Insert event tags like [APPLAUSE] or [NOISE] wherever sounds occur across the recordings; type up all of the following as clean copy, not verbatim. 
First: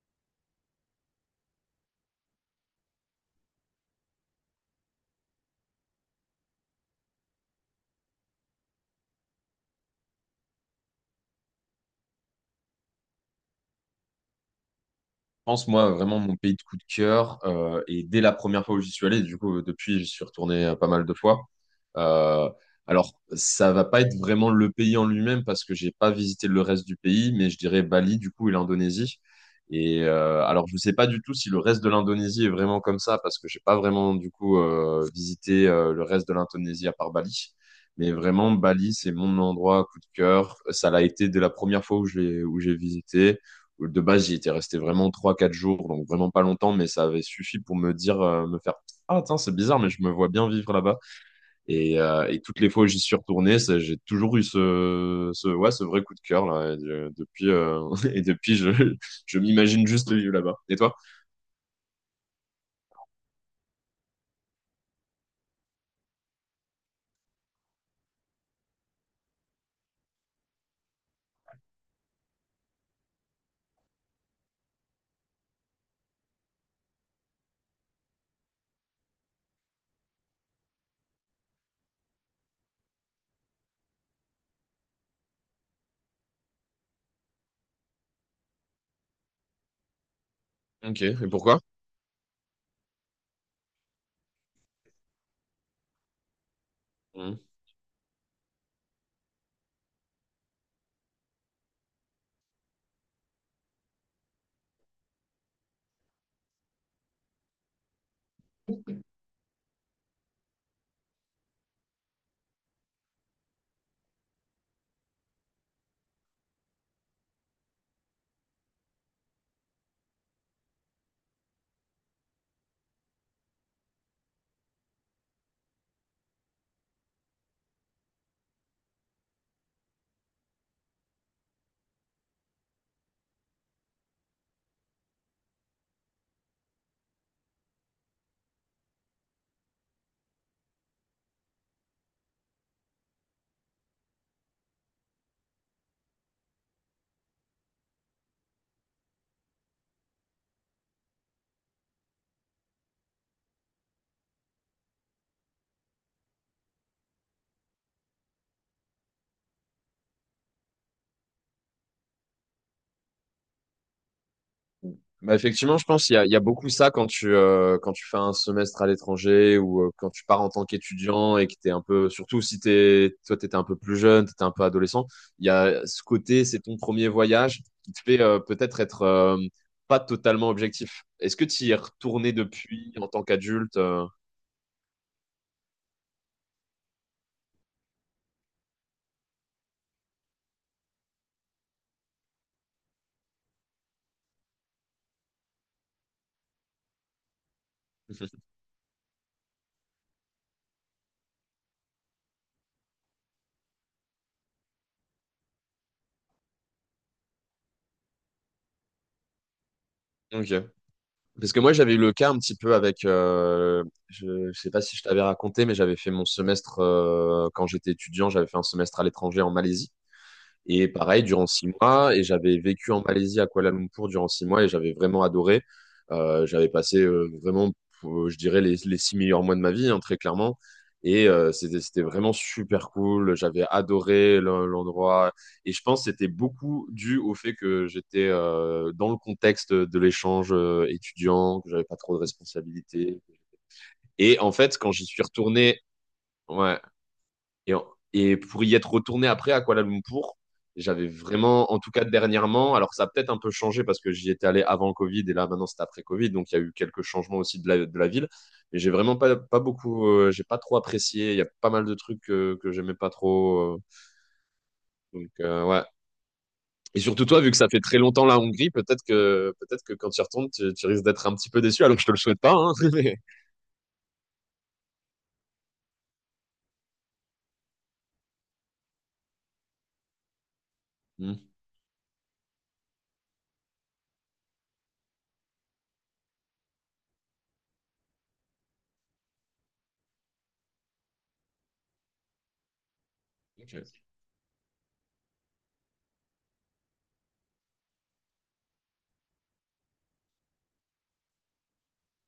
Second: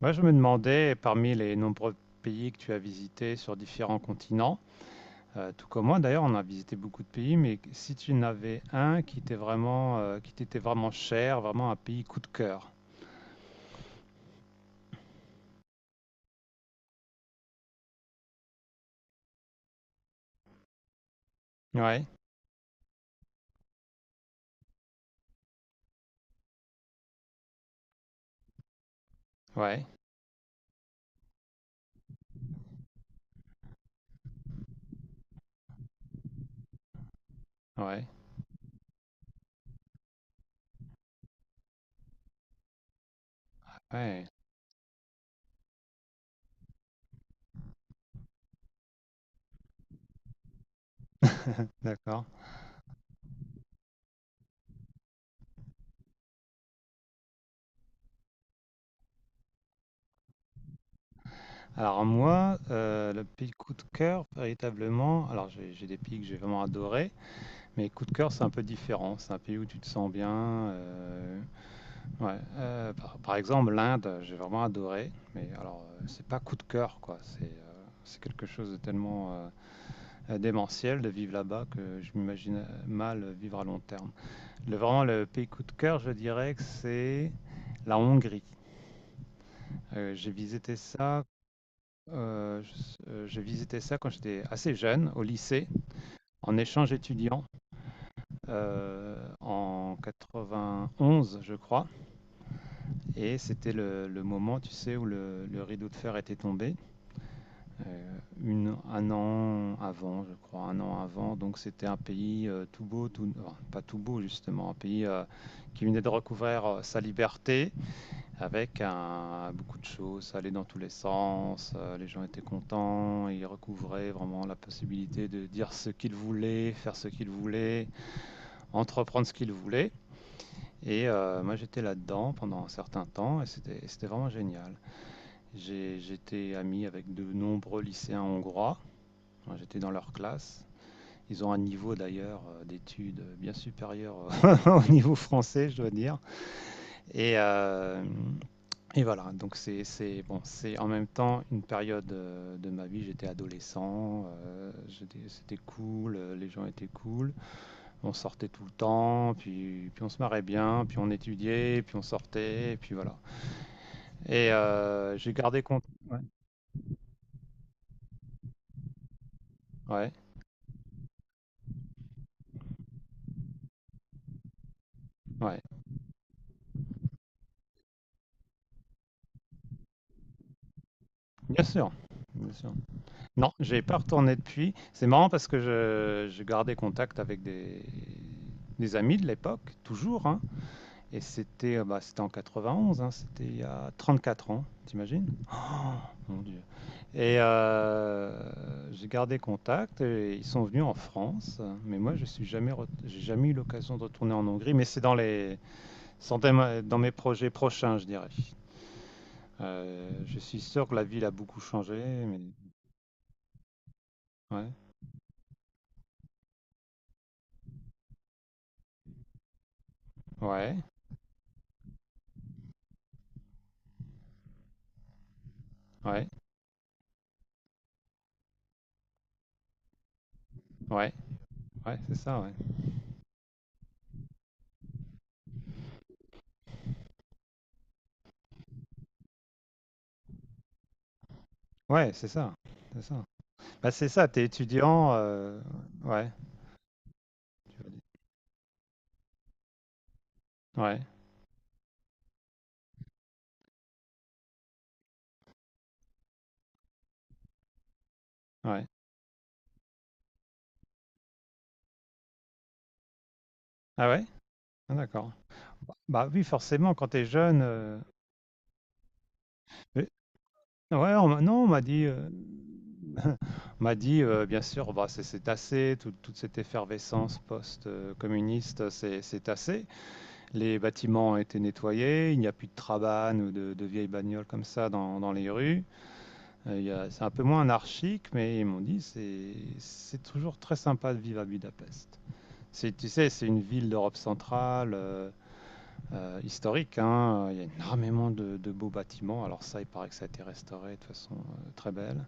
Moi, je me demandais, parmi les nombreux pays que tu as visités sur différents continents, tout comme moi d'ailleurs. On a visité beaucoup de pays, mais si tu en avais un qui t'est vraiment, qui t'était vraiment cher, vraiment un pays coup de cœur. Pense, moi, vraiment, mon pays de coup de cœur, et dès la première fois où j'y suis allé, du coup, depuis, j'y suis retourné pas mal de fois. Ouais, Euh, alors, ça va pas être vraiment le pays en lui-même parce que j'ai pas visité le reste du pays, mais je dirais Bali, du coup, et l'Indonésie. ouais, Et alors, je sais pas du tout si le reste de l'Indonésie est vraiment comme ça parce que j'ai pas vraiment, du coup, visité le reste de l'Indonésie à part Bali. ouais, Mais vraiment, Bali, c'est mon endroit coup de cœur. Ça l'a été dès la première fois où j'ai visité. De ouais. base, j'y étais resté vraiment trois quatre jours, donc vraiment pas longtemps, mais ça avait suffi pour me faire : « Ah, tiens, c'est bizarre, mais je me vois bien vivre là-bas. » Et, D'accord. Toutes les fois où j'y suis retourné, j'ai toujours eu ouais, ce vrai coup de cœur, là. [LAUGHS] Et depuis, je m'imagine juste vivre là-bas. Et toi? Alors moi, le pays coup de cœur, véritablement. Alors j'ai des pays que j'ai vraiment adorés, mais coup de cœur, c'est un peu différent. C'est un pays où tu te sens bien. euh, Ouais, par exemple, l'Inde, j'ai vraiment adoré, mais alors, c'est pas coup de cœur, quoi. C'est quelque chose de tellement, démentiel de vivre là-bas que je m'imagine, mal, vivre à long terme. Le vraiment le pays coup de cœur, je dirais que c'est la Hongrie. J'ai visité OK, et ça, pourquoi? Je s j'ai visité ça quand j'étais assez jeune, au lycée, en échange étudiant, heu, en 91, je crois, et c'était le moment, tu sais, où le rideau de fer était tombé. Une un an avant, je crois, un an avant. Donc c'était un pays, tout beau, tout, enfin, pas tout beau justement, un pays, qui venait de recouvrir, sa liberté avec un beaucoup de choses. Ça allait dans tous les sens, les gens étaient contents, ils recouvraient vraiment la possibilité de dire ce qu'ils voulaient, faire ce qu'ils voulaient, entreprendre ce qu'ils voulaient, et moi j'étais là-dedans pendant un certain temps, et c'était vraiment génial. J'étais ami avec de nombreux lycéens hongrois. J'étais dans leur classe. Ils ont un niveau d'ailleurs d'études bien supérieur [LAUGHS] au niveau français, je dois dire. Et, euh, et voilà, donc c'est bon. C'est en même temps une période de ma vie. J'étais adolescent, c'était cool, les gens étaient cool. On sortait tout le temps, puis, puis on se marrait bien, puis on étudiait, puis on sortait, et puis voilà. Et j'ai Bah, gardé effectivement, compte. je pense qu'il y Ouais, a, il y a beaucoup ça quand tu fais un semestre à l'étranger ou quand ouais, tu pars en tant qu'étudiant et que t'es un peu, surtout si toi, t'étais un peu plus jeune, t'étais un peu adolescent, il y ouais, a ce côté, c'est ton premier voyage qui te fait peut-être être, pas totalement objectif. Est-ce que bien tu y es sûr. retourné Bien sûr. depuis en tant Non, qu'adulte? j'ai pas retourné depuis. C'est marrant parce que je gardais contact avec des amis de l'époque, toujours, hein. Et c'était c'était en 91, hein, c'était il y a 34 ans, t'imagines? Oh, mon Dieu. Et [LAUGHS] j'ai gardé contact et ils sont venus en France. Mais moi, je suis jamais, j'ai jamais eu l'occasion de retourner en Hongrie. Mais c'est dans les, sans thème- dans mes projets prochains, je dirais. Je OK. suis sûr que la ville a Parce beaucoup que moi, changé. j'avais eu le cas un Mais... petit peu avec, je sais Ouais, pas si je t'avais raconté, mais j'avais fait mon semestre quand j'étais étudiant, j'avais fait un semestre à l'étranger en Malaisie. ouais, Et pareil, durant 6 mois, et j'avais vécu en Malaisie à Kuala Lumpur durant 6 mois et j'avais vraiment adoré. ouais, J'avais passé vraiment, je dirais, les 6 meilleurs mois de ma vie, hein, très clairement. ouais. Et c'était, Ouais, c'était c'est vraiment ça, ouais. super cool. J'avais adoré l'endroit. Et je pense que c'était beaucoup dû au fait que j'étais dans le contexte de l'échange étudiant, que j'avais pas Ouais, trop de c'est ça. C'est responsabilités. ça. Bah, c'est ça, Et t'es en fait, quand j'y étudiant. suis retourné, Ouais, ouais, et, en- et pour y être retourné après à Kuala Lumpur, ouais, j'avais vraiment, en tout cas dernièrement, alors ça a peut-être un peu changé parce que j'y étais allé avant le Covid et là maintenant c'est après Covid, donc il y a eu quelques changements aussi de la ville. Mais ouais. j'ai vraiment pas, pas beaucoup, j'ai pas trop apprécié. Il y a pas mal de trucs que j'aimais pas trop. Ah ouais? Ah, Donc d'accord. Ouais. Bah, bah oui, forcément, Et quand surtout t'es toi, vu que jeune. ça fait très longtemps la Hongrie, peut-être que mais- quand tu y retournes, tu risques Ouais, d'être un petit peu non, on m'a déçu, alors que dit. je te le souhaite pas, hein. [LAUGHS] Mais- [LAUGHS] On m'a dit, bien sûr, bah, c'est assez, toute cette effervescence post-communiste, c'est assez. Les bâtiments Hmm. ont été nettoyés, il n'y a plus de trabanes ou de vieilles bagnoles comme ça dans, dans les rues. Il y a- C'est un peu moins anarchique, mais ils m'ont dit c'est toujours très sympa de vivre à Budapest. C'est- Tu sais, c'est une ville OK. d'Europe centrale, historique, hein. Il y a énormément de beaux bâtiments. Alors ça, il paraît que ça a été restauré de façon très belle.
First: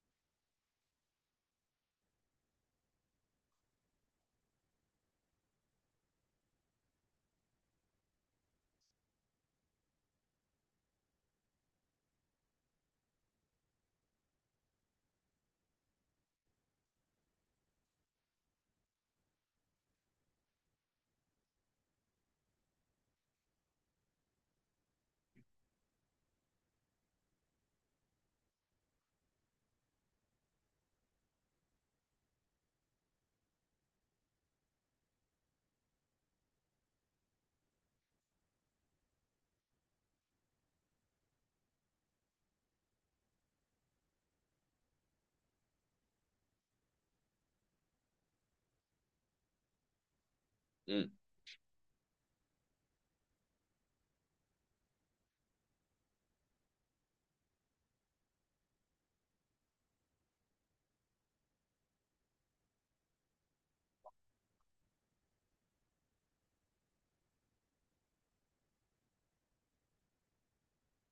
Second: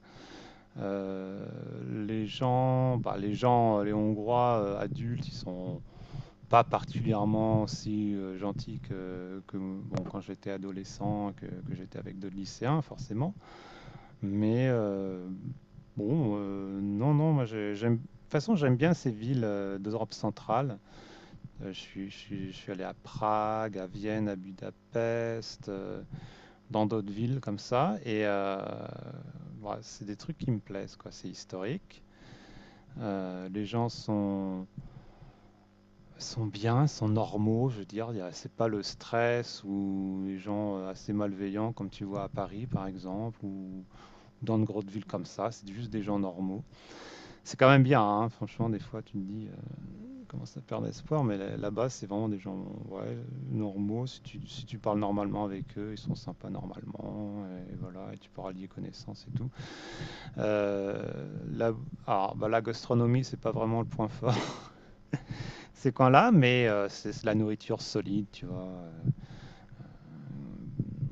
Euh, les gens, bah, les gens, les Hongrois adultes, ils sont pas particulièrement si gentils que, bon, quand j'étais adolescent, que j'étais avec d'autres lycéens, forcément. Mais bon, non, non, j'aime. De toute façon, j'aime bien ces villes d'Europe centrale. Je suis allé à Prague, à Vienne, à Budapest, dans d'autres villes comme ça. Et voilà, c'est des trucs qui me plaisent, quoi. C'est historique. Les gens sont, sont bien, sont normaux, je veux dire. Il y a- C'est pas le stress ou les gens assez malveillants comme tu vois à Paris, par exemple, ou dans de grosses villes comme ça. C'est juste des gens normaux. C'est quand même bien, hein. Franchement, des fois tu te dis, comment ça perd Hmm. espoir, mais là-bas c'est vraiment des gens, ouais, normaux. Si tu, si tu parles normalement avec eux, ils sont sympas normalement, et voilà, et tu pourras lier connaissances et tout. Euh, là, alors, bah, la gastronomie, c'est pas vraiment le point fort [LAUGHS] ces coins-là, mais c'est la nourriture solide, tu vois.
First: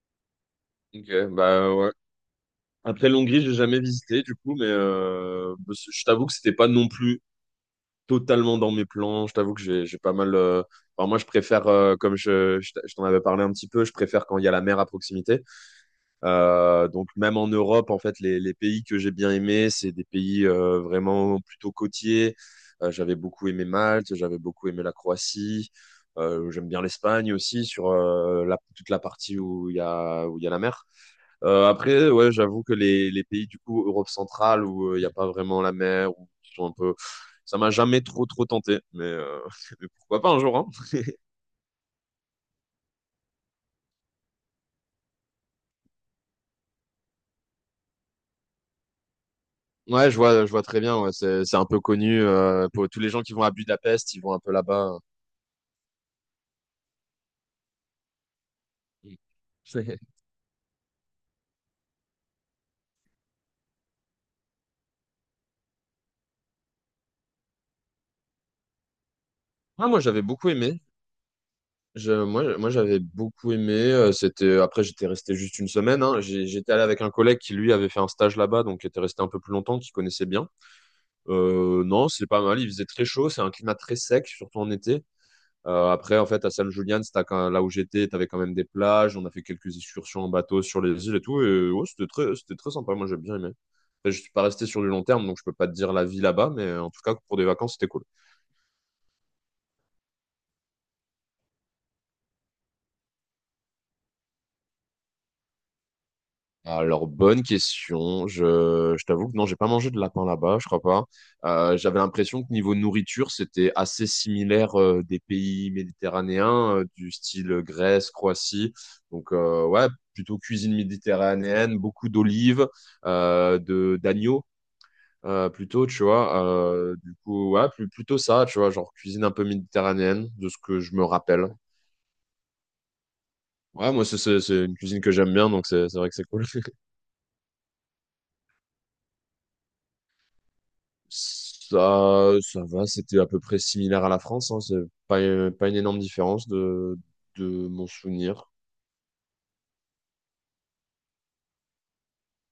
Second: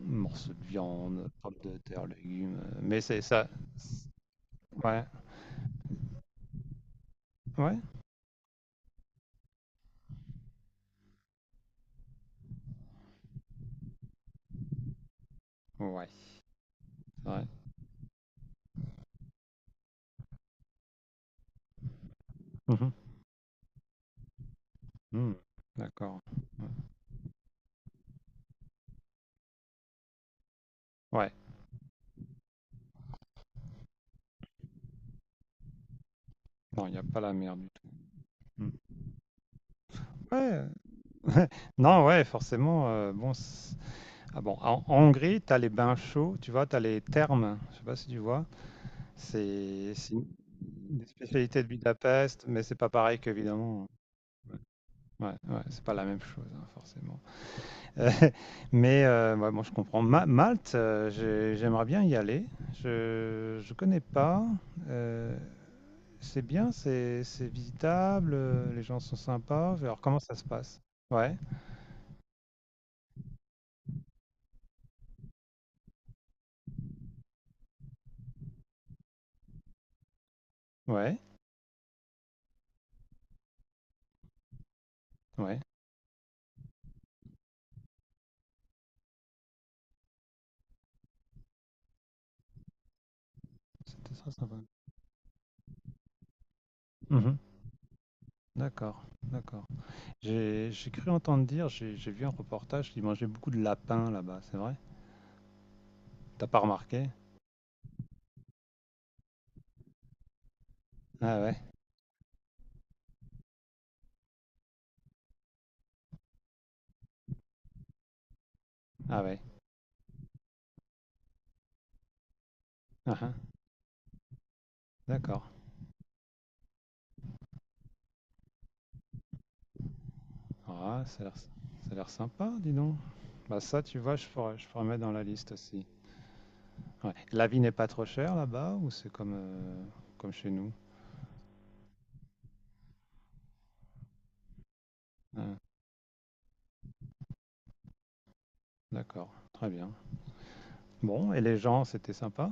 Morceaux de OK, viande, pommes bah de ouais. terre, légumes. Mais Après c'est l'Hongrie, ça. j'ai jamais visité du coup, mais Ouais. Je t'avoue que c'était pas non plus Ouais. totalement dans mes plans. Je t'avoue que j'ai pas mal. Enfin, moi, je préfère, comme je t'en avais parlé un petit peu, je préfère quand il y a la mer à proximité. Ouais. Donc même Ouais. en Europe, en fait, les pays que j'ai bien aimés, c'est des pays vraiment plutôt côtiers. Mhm. J'avais beaucoup aimé Malte, j'avais beaucoup aimé la Mm. Croatie. D'accord. Ouais. J'aime bien l'Espagne aussi sur toute la partie où il y a la mer. Ouais. Après, ouais, j'avoue que les pays du coup Europe centrale où il n'y a pas vraiment la mer ou qui sont un Non, il peu, n'y a pas la mer ça m'a du tout. jamais trop trop Mm. tenté, mais, [LAUGHS] mais pourquoi pas un jour, Ouais. hein. [LAUGHS] Non, ouais, forcément. Bon, ah bon, en Hongrie, tu as les bains chauds, tu vois, tu as les thermes. Je sais pas si tu vois. C'est Ouais, c'est je vois très une bien. des Ouais, c'est spécialités un de peu connu Budapest, mais c'est pas pour tous les pareil gens qui vont à qu'évidemment. Budapest, ils vont un peu là-bas. Ouais, ouais, ouais, c'est pas la même chose, hein, forcément. Euh, [LAUGHS] mais ouais, bon, je C'est- comprends. [LAUGHS] Malte, j'aimerais bien y aller. Je connais pas. Euh, C'est bien, c'est visitable, les gens sont sympas. Ah, moi Alors comment j'avais ça se beaucoup aimé. passe? Ouais, Moi, j'avais beaucoup aimé. C'était après j'étais resté juste 1 semaine. Hein. J'étais allé avec un collègue qui lui avait fait un stage là-bas, donc qui était resté un peu plus longtemps, qui connaissait bien. ouais, Non, c'est pas mal. Il faisait très chaud. C'est un climat très sec, surtout en été. ouais. Après, en fait, à San Julian, c'était là où j'étais, tu avais quand même des plages. On a fait quelques excursions en bateau sur les îles et tout. Et ouais, c'était très sympa. Moi, j'ai bien aimé. Après, C'était je suis très pas sympa. resté sur du long terme, donc je peux pas te dire la vie là-bas, mais en tout cas, pour Mmh. des vacances, c'était cool. D'accord, d'accord. J'ai cru entendre dire, j'ai vu un reportage qu'ils mangeaient beaucoup de lapins là-bas, c'est vrai? T'as pas remarqué? Alors, bonne question. Je t'avoue que non, j'ai pas mangé de lapin là-bas, je crois pas. Ah ouais? J'avais l'impression que niveau nourriture, c'était assez similaire des pays méditerranéens, du style Grèce, Croatie. Ah Donc, ouais. Ouais, plutôt cuisine méditerranéenne, beaucoup d'olives, Hein hein. De d'agneaux, D'accord. Plutôt, tu vois. Du coup, ouais, plutôt ça, tu vois, genre cuisine un peu méditerranéenne, de ce que je Ah, me ça a l'air, rappelle. ça a l'air sympa, dis donc. Bah ça, Ouais, tu moi, vois, c'est c'est- c'est je une pourrais mettre cuisine que dans la j'aime bien, liste donc aussi. c'est vrai que c'est cool. Ouais. La vie n'est pas trop chère là-bas ou c'est comme, comme chez nous? Ça va, c'était à peu près similaire à la France, hein. C'est pas, Hein. pas une énorme différence de, mon souvenir. D'accord, très bien. Bon, et les gens, c'était sympa?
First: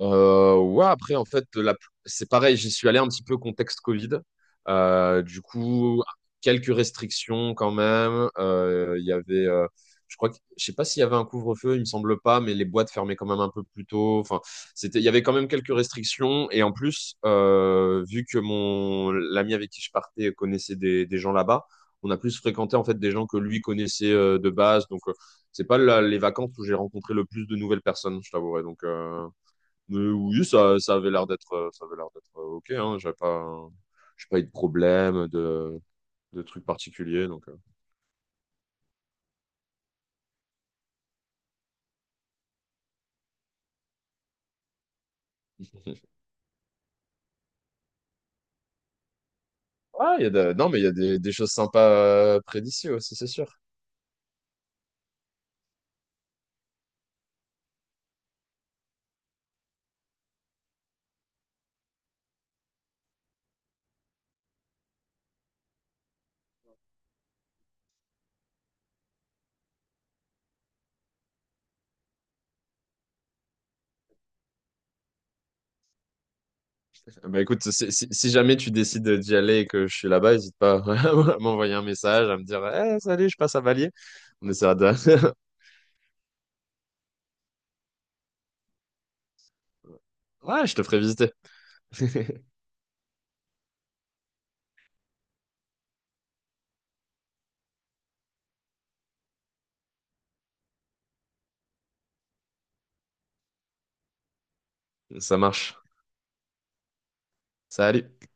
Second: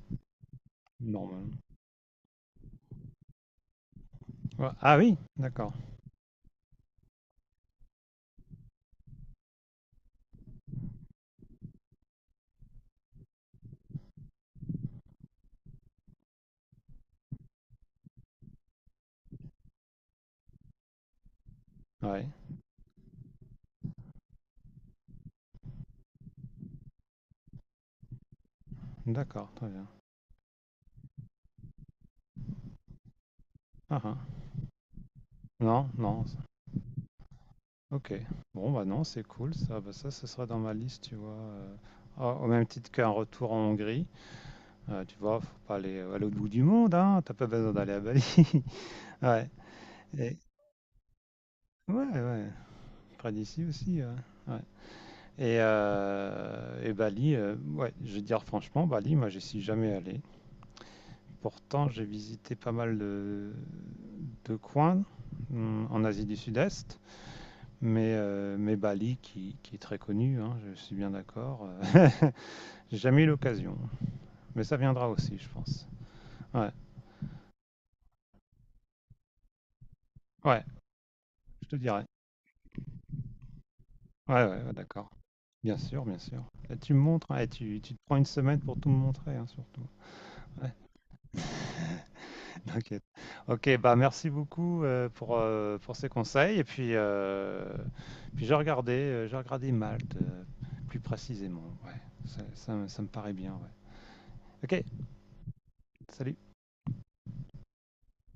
Ouais, après, en fait, Normal. C'est pareil, j'y suis allé un petit peu contexte Covid. Ouais. Ah oui, Du d'accord. coup, quelques restrictions quand même. Il y avait, je crois que, je sais pas s'il y avait un couvre-feu, il me semble pas, mais les boîtes fermaient quand même un peu plus tôt. Enfin, c'était, il y avait quand même quelques restrictions. Et en plus, vu que l'ami avec qui je partais connaissait des gens là-bas, on a Ouais, plus fréquenté en fait des gens que lui connaissait de base. Donc, c'est pas les vacances où j'ai rencontré le plus de nouvelles personnes, je t'avouerai. Donc, d'accord, très bien. mais oui, ça, ça avait l'air d'être OK, hein. Ah ah. J'ai pas eu de problème, de, Non, non. Trucs particuliers, donc. Ok. Bon, bah non, c'est cool ça. Bah ça, ce sera dans ma liste, tu vois. Ah, au même titre qu'un retour en Hongrie. Tu vois, faut pas aller à l'autre bout du monde, hein. T'as pas besoin d'aller à Bali. [LAUGHS] Ouais. Ah, il y a Et- non, mais il y a des, choses sympas Ouais, ouais. près d'ici aussi, c'est Près sûr. d'ici aussi, ouais. Ouais. Et Bali, ouais, je vais dire franchement, Bali, moi, j'y suis jamais allé. Pourtant, j'ai visité pas mal de coin, mm, en Asie du Sud-Est. Mais Bali, qui est très connu, hein, je suis bien d'accord. [LAUGHS] J'ai jamais eu l'occasion. Mais ça viendra aussi, je pense. Ouais, Bah écoute, si jamais tu décides d'y aller et que je suis là-bas, n'hésite ouais, pas [LAUGHS] à je m'envoyer te un dirai. message, à me dire, eh, salut, je passe à Valier. Ouais, On ouais, ouais, essaiera de. d'accord. [LAUGHS] Bien sûr, bien sûr. Et tu me montres, hein, et tu te prends une semaine pour tout me montrer, hein, surtout. Ouais, Ouais, je te ferai visiter. [LAUGHS] [LAUGHS] t'inquiète. Ok, bah merci beaucoup pour ces conseils. Et puis, puis j'ai regardé Malte plus précisément. Ouais, ça, ça me paraît bien. Ouais. Ok. Ça marche. Salut. Salut.